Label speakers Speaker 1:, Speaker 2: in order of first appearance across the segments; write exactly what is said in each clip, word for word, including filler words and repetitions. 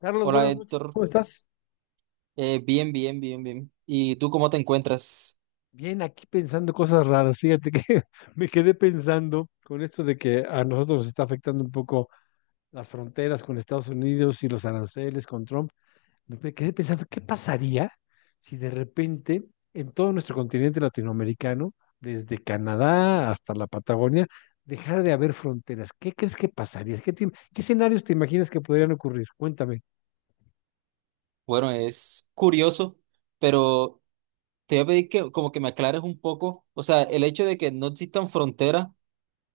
Speaker 1: Carlos,
Speaker 2: Hola
Speaker 1: buenas noches.
Speaker 2: Héctor.
Speaker 1: ¿Cómo estás?
Speaker 2: Eh, bien, bien, bien, bien. ¿Y tú cómo te encuentras?
Speaker 1: Bien, aquí pensando cosas raras. Fíjate que me quedé pensando con esto de que a nosotros nos está afectando un poco las fronteras con Estados Unidos y los aranceles con Trump. Me quedé pensando, ¿qué pasaría si de repente en todo nuestro continente latinoamericano, desde Canadá hasta la Patagonia, dejara de haber fronteras? ¿Qué crees que pasaría? ¿Qué, te- qué escenarios te imaginas que podrían ocurrir? Cuéntame.
Speaker 2: Bueno, es curioso, pero te voy a pedir que como que me aclares un poco, o sea, el hecho de que no existan fronteras,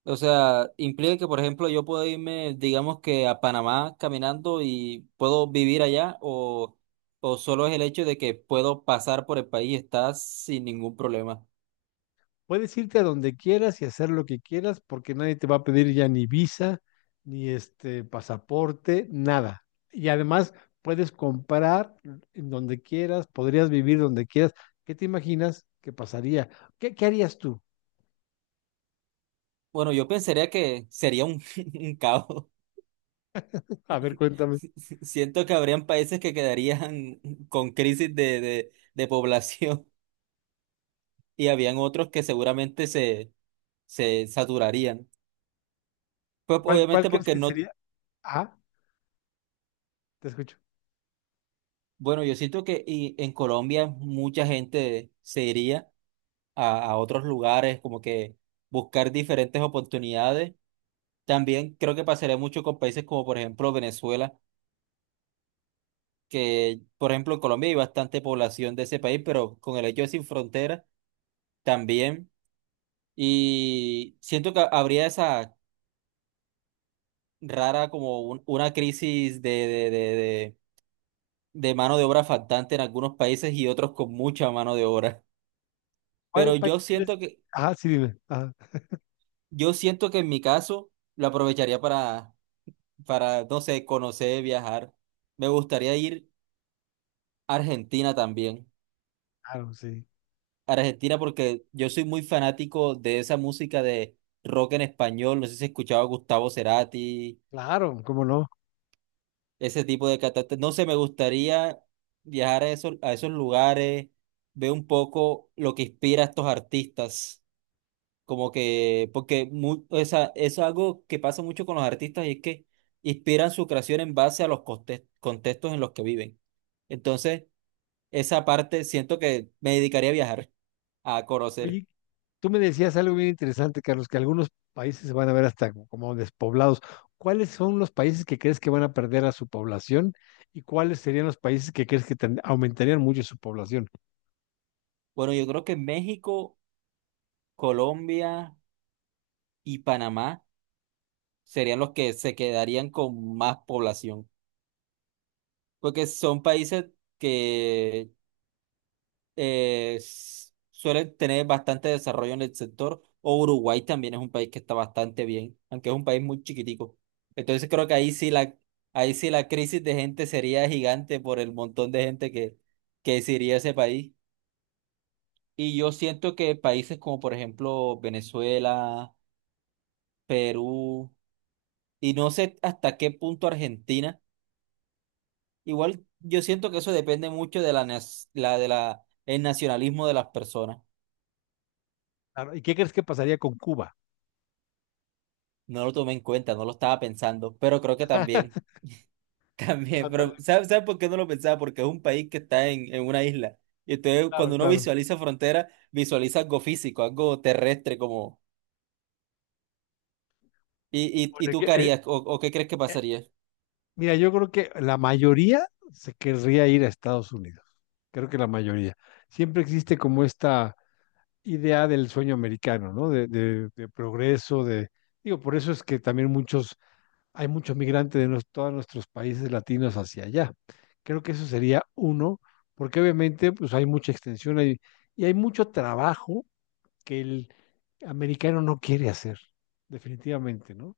Speaker 2: o sea, implica que, por ejemplo, yo puedo irme, digamos que a Panamá caminando y puedo vivir allá, o, o solo es el hecho de que puedo pasar por el país y estar sin ningún problema.
Speaker 1: Puedes irte a donde quieras y hacer lo que quieras porque nadie te va a pedir ya ni visa, ni este pasaporte, nada. Y además puedes comprar en donde quieras, podrías vivir donde quieras. ¿Qué te imaginas que pasaría? ¿Qué, qué harías tú?
Speaker 2: Bueno, yo pensaría que sería un, un caos.
Speaker 1: A ver, cuéntame.
Speaker 2: Si, si, Siento que habrían países que quedarían con crisis de, de, de población y habían otros que seguramente se, se saturarían. Pues
Speaker 1: ¿Cuál, cuál
Speaker 2: obviamente
Speaker 1: crees
Speaker 2: porque
Speaker 1: que
Speaker 2: no,
Speaker 1: sería? Ah, te escucho.
Speaker 2: bueno, yo siento que y en Colombia mucha gente se iría a, a otros lugares, como que buscar diferentes oportunidades. También creo que pasaría mucho con países como por ejemplo Venezuela, que por ejemplo en Colombia hay bastante población de ese país, pero con el hecho de sin fronteras también. Y siento que habría esa rara como un- una crisis de, de, de, de, de mano de obra faltante en algunos países y otros con mucha mano de obra.
Speaker 1: ¿Cuál
Speaker 2: Pero
Speaker 1: país
Speaker 2: yo
Speaker 1: crees?
Speaker 2: siento que,
Speaker 1: Ah, sí, dime. Ah,
Speaker 2: yo siento que en mi caso lo aprovecharía para, para, no sé, conocer, viajar. Me gustaría ir a Argentina también.
Speaker 1: claro, sí.
Speaker 2: Argentina porque yo soy muy fanático de esa música de rock en español. No sé si has escuchado a Gustavo Cerati
Speaker 1: Claro, cómo no.
Speaker 2: ese tipo de catástrofes. No sé, me gustaría viajar a esos, a esos lugares, ver un poco lo que inspira a estos artistas. Como que, porque mu- o sea, es algo que pasa mucho con los artistas y es que inspiran su creación en base a los conte- contextos en los que viven. Entonces, esa parte siento que me dedicaría a viajar, a conocer.
Speaker 1: Oye, tú me decías algo bien interesante, Carlos, que algunos países se van a ver hasta como despoblados. ¿Cuáles son los países que crees que van a perder a su población y cuáles serían los países que crees que ten- aumentarían mucho su población?
Speaker 2: Bueno, yo creo que México, Colombia y Panamá serían los que se quedarían con más población, porque son países que eh, s- suelen tener bastante desarrollo en el sector, o Uruguay también es un país que está bastante bien, aunque es un país muy chiquitico. Entonces creo que ahí sí la, ahí sí la crisis de gente sería gigante por el montón de gente que, que se iría a ese país. Y yo siento que países como por ejemplo Venezuela, Perú, y no sé hasta qué punto Argentina. Igual yo siento que eso depende mucho de la, nas- la, de la, el nacionalismo de las personas.
Speaker 1: Claro, ¿y qué crees que pasaría con Cuba?
Speaker 2: No lo tomé en cuenta, no lo estaba pensando, pero creo que también, también,
Speaker 1: Ah,
Speaker 2: pero
Speaker 1: también.
Speaker 2: ¿sabes, sabes por qué no lo pensaba? Porque es un país que está en, en una isla. Y entonces
Speaker 1: Claro,
Speaker 2: cuando uno
Speaker 1: claro.
Speaker 2: visualiza frontera, visualiza algo físico, algo terrestre como... ¿Y, y, y
Speaker 1: Bueno,
Speaker 2: tú
Speaker 1: que,
Speaker 2: qué
Speaker 1: eh,
Speaker 2: harías o, o qué crees que pasaría?
Speaker 1: mira, yo creo que la mayoría se querría ir a Estados Unidos. Creo que la mayoría. Siempre existe como esta idea del sueño americano, ¿no? De, de- de progreso, de... Digo, por eso es que también muchos hay muchos migrantes de nos- todos nuestros países latinos hacia allá. Creo que eso sería uno, porque obviamente pues hay mucha extensión hay- y hay mucho trabajo que el americano no quiere hacer, definitivamente, ¿no?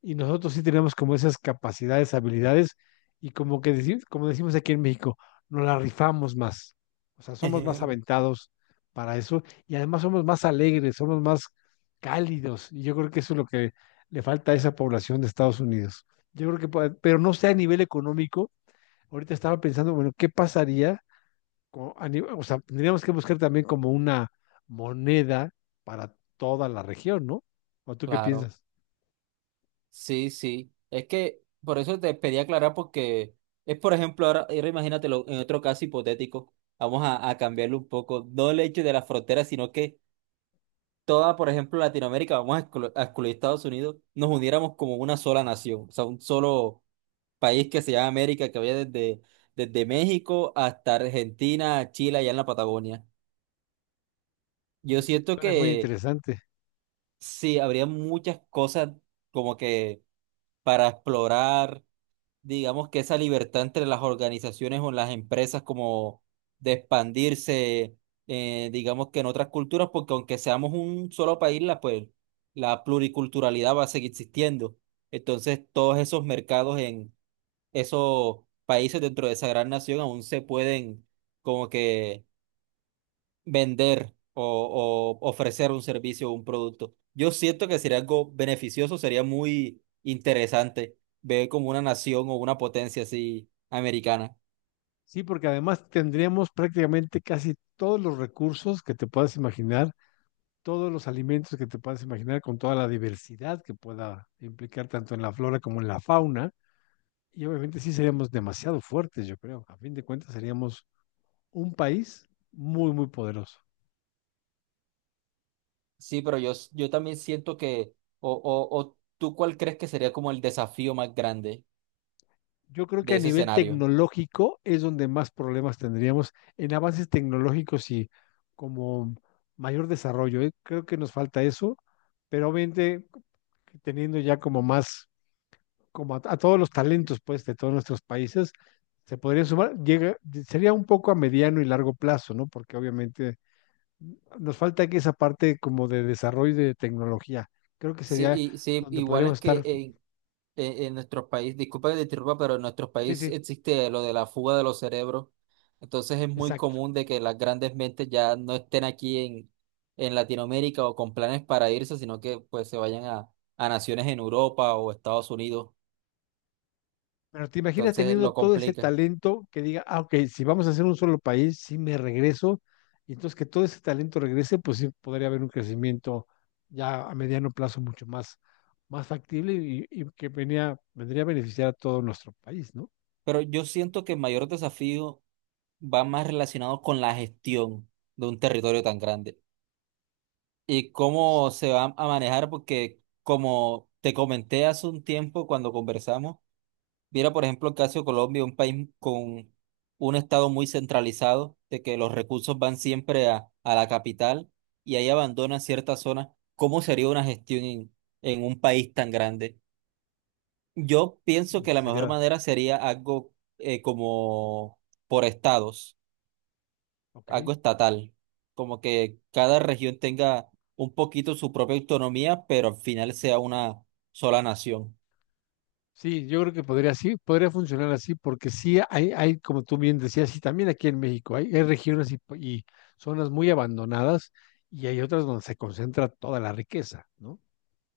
Speaker 1: Y nosotros sí tenemos como esas capacidades, habilidades, y como que decimos, como decimos aquí en México, nos la rifamos más. O sea, somos más aventados para eso y además somos más alegres, somos más cálidos. Y yo creo que eso es lo que le falta a esa población de Estados Unidos. Yo creo que, puede- pero no sea a nivel económico. Ahorita estaba pensando, bueno, ¿qué pasaría? Con- a nivel- o sea, tendríamos que buscar también como una moneda para toda la región, ¿no? ¿O tú qué
Speaker 2: Claro.
Speaker 1: piensas?
Speaker 2: Sí, sí. Es que por eso te pedí aclarar porque es, por ejemplo, ahora, ahora imagínatelo en otro caso hipotético, vamos a, a cambiarlo un poco, no el hecho de la frontera, sino que toda, por ejemplo, Latinoamérica, vamos a exclu- a excluir Estados Unidos, nos uniéramos como una sola nación, o sea, un solo país que se llama América, que vaya desde, desde México hasta Argentina, Chile, allá en la Patagonia. Yo
Speaker 1: Eso
Speaker 2: siento
Speaker 1: es muy
Speaker 2: que
Speaker 1: interesante.
Speaker 2: sí, habría muchas cosas como que para explorar, digamos que esa libertad entre las organizaciones o las empresas como de expandirse, eh, digamos que en otras culturas, porque aunque seamos un solo país, la, pues, la pluriculturalidad va a seguir existiendo. Entonces, todos esos mercados en esos países dentro de esa gran nación aún se pueden como que vender o, o ofrecer un servicio o un producto. Yo siento que sería algo beneficioso, sería muy interesante ver como una nación o una potencia así americana.
Speaker 1: Sí, porque además tendríamos prácticamente casi todos los recursos que te puedas imaginar, todos los alimentos que te puedas imaginar, con toda la diversidad que pueda implicar tanto en la flora como en la fauna. Y obviamente sí seríamos demasiado fuertes, yo creo. A fin de cuentas seríamos un país muy, muy poderoso.
Speaker 2: Sí, pero yo, s- yo también siento que, o, o, o tú cuál crees que sería como el desafío más grande
Speaker 1: Yo creo que
Speaker 2: de
Speaker 1: a
Speaker 2: ese
Speaker 1: nivel
Speaker 2: escenario.
Speaker 1: tecnológico es donde más problemas tendríamos en avances tecnológicos y como mayor desarrollo, ¿eh? Creo que nos falta eso, pero obviamente teniendo ya como más como a, a todos los talentos, pues, de todos nuestros países, se podrían sumar, llega, sería un poco a mediano y largo plazo, ¿no? Porque obviamente nos falta aquí esa parte como de desarrollo de tecnología. Creo que
Speaker 2: Sí,
Speaker 1: sería
Speaker 2: y, sí,
Speaker 1: donde
Speaker 2: igual
Speaker 1: podríamos
Speaker 2: es que
Speaker 1: estar.
Speaker 2: en, en, en nuestros países, disculpa que te interrumpa, pero en nuestros
Speaker 1: Sí,
Speaker 2: países
Speaker 1: sí,
Speaker 2: existe lo de la fuga de los cerebros. Entonces es muy
Speaker 1: exacto.
Speaker 2: común de que las grandes mentes ya no estén aquí en, en Latinoamérica o con planes para irse, sino que pues se vayan a, a naciones en Europa o Estados Unidos.
Speaker 1: Pero te imaginas
Speaker 2: Entonces
Speaker 1: teniendo
Speaker 2: lo
Speaker 1: todo ese
Speaker 2: complica.
Speaker 1: talento que diga, ah, ok, si vamos a hacer un solo país, sí me regreso, y entonces que todo ese talento regrese, pues sí podría haber un crecimiento ya a mediano plazo mucho más, más factible y, y que venía, vendría a beneficiar a todo nuestro país, ¿no?
Speaker 2: Pero yo siento que el mayor desafío va más relacionado con la gestión de un territorio tan grande, y cómo se va a manejar, porque como te comenté hace un tiempo cuando conversamos, mira, por ejemplo, el caso de Colombia, un país con un estado muy centralizado, de que los recursos van siempre a, a la capital y ahí abandonan ciertas zonas. ¿Cómo sería una gestión en, en un país tan grande? Yo pienso
Speaker 1: Y
Speaker 2: que la mejor
Speaker 1: sería,
Speaker 2: manera sería algo eh, como por estados,
Speaker 1: ok.
Speaker 2: algo estatal, como que cada región tenga un poquito su propia autonomía, pero al final sea una sola nación.
Speaker 1: Sí, yo creo que podría sí, podría funcionar así, porque sí hay, hay, como tú bien decías, y también aquí en México, hay, hay regiones y, y zonas muy abandonadas y hay otras donde se concentra toda la riqueza, ¿no?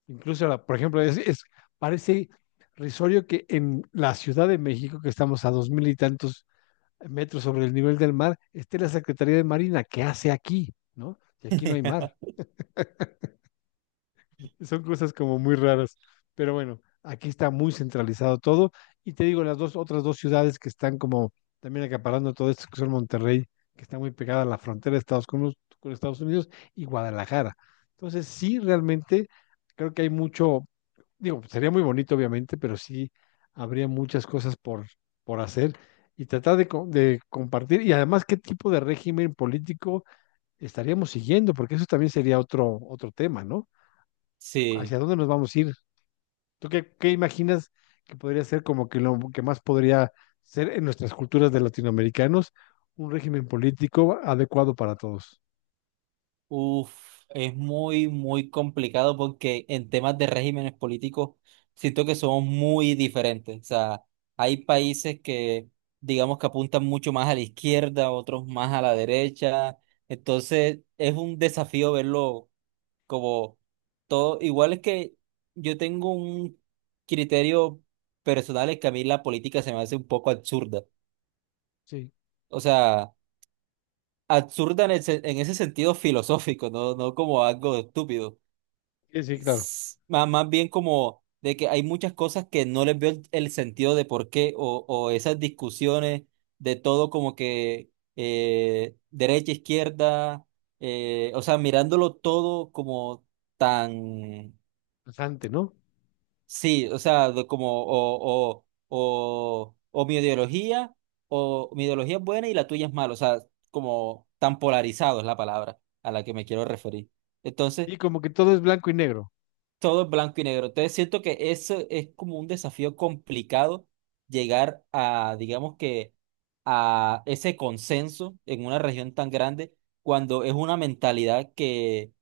Speaker 1: Incluso, la, por ejemplo, es, es- parece risorio que en la Ciudad de México, que estamos a dos mil y tantos metros sobre el nivel del mar, esté la Secretaría de Marina, ¿que hace aquí? ¿No? Y aquí no hay mar. Son cosas como muy raras. Pero bueno, aquí está muy centralizado todo. Y te digo, las dos, otras dos ciudades que están como también acaparando todo esto, que son Monterrey, que está muy pegada a la frontera de Estados con, con Estados Unidos, y Guadalajara. Entonces, sí, realmente creo que hay mucho, digo, sería muy bonito, obviamente, pero sí habría muchas cosas por, por hacer y tratar de, co- de compartir. Y además, ¿qué tipo de régimen político estaríamos siguiendo? Porque eso también sería otro, otro tema, ¿no?
Speaker 2: Sí,
Speaker 1: ¿Hacia dónde nos vamos a ir? ¿Tú qué, qué imaginas que podría ser como que lo que más podría ser en nuestras culturas de latinoamericanos un régimen político adecuado para todos?
Speaker 2: uff, es muy, muy complicado porque en temas de regímenes políticos siento que somos muy diferentes. O sea, hay países que digamos que apuntan mucho más a la izquierda, otros más a la derecha. Entonces es un desafío verlo como todo, igual es que yo tengo un criterio personal es que a mí la política se me hace un poco absurda.
Speaker 1: Sí,
Speaker 2: O sea, absurda en, el se- en ese sentido filosófico, no, no como algo estúpido.
Speaker 1: sí, sí, claro.
Speaker 2: S- Más, más bien como de que hay muchas cosas que no les veo el, el sentido de por qué o, o esas discusiones de todo como que eh, derecha, izquierda, eh, o sea, mirándolo todo como tan...
Speaker 1: Interesante, ¿no?
Speaker 2: Sí, o sea, de como o, o, o, o mi ideología, o mi ideología es buena y la tuya es mala, o sea, como tan polarizado es la palabra a la que me quiero referir. Entonces,
Speaker 1: Y como que todo es blanco y negro.
Speaker 2: todo es blanco y negro. Entonces siento que eso es como un desafío complicado llegar a, digamos que, a ese consenso en una región tan grande cuando es una mentalidad que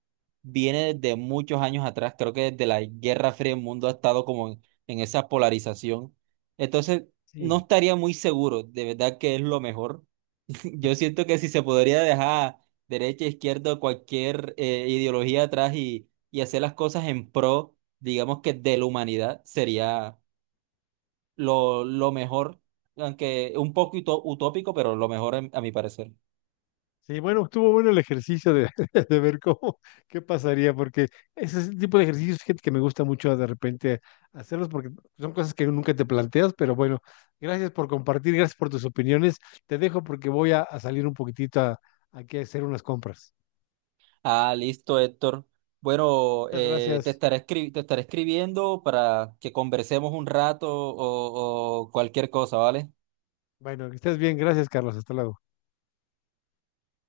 Speaker 2: viene desde muchos años atrás. Creo que desde la Guerra Fría el mundo ha estado como en, en esa polarización. Entonces no
Speaker 1: Sí.
Speaker 2: estaría muy seguro, de verdad que es lo mejor yo siento que si se podría dejar derecha, e izquierda, cualquier eh, ideología atrás y, y hacer las cosas en pro, digamos que de la humanidad, sería lo, lo mejor, aunque un poco uto- utópico, pero lo mejor en- a mi parecer.
Speaker 1: Sí, bueno, estuvo bueno el ejercicio de, de ver cómo, qué pasaría, porque ese es el tipo de ejercicios, gente, que me gusta mucho de repente hacerlos, porque son cosas que nunca te planteas, pero bueno, gracias por compartir, gracias por tus opiniones. Te dejo porque voy a, a salir un poquitito a, aquí a hacer unas compras.
Speaker 2: Ah, listo, Héctor. Bueno,
Speaker 1: Muchas
Speaker 2: eh, te
Speaker 1: gracias.
Speaker 2: estaré escri- te estaré escribiendo para que conversemos un rato o o cualquier cosa, ¿vale?
Speaker 1: Bueno, que estés bien, gracias, Carlos, hasta luego.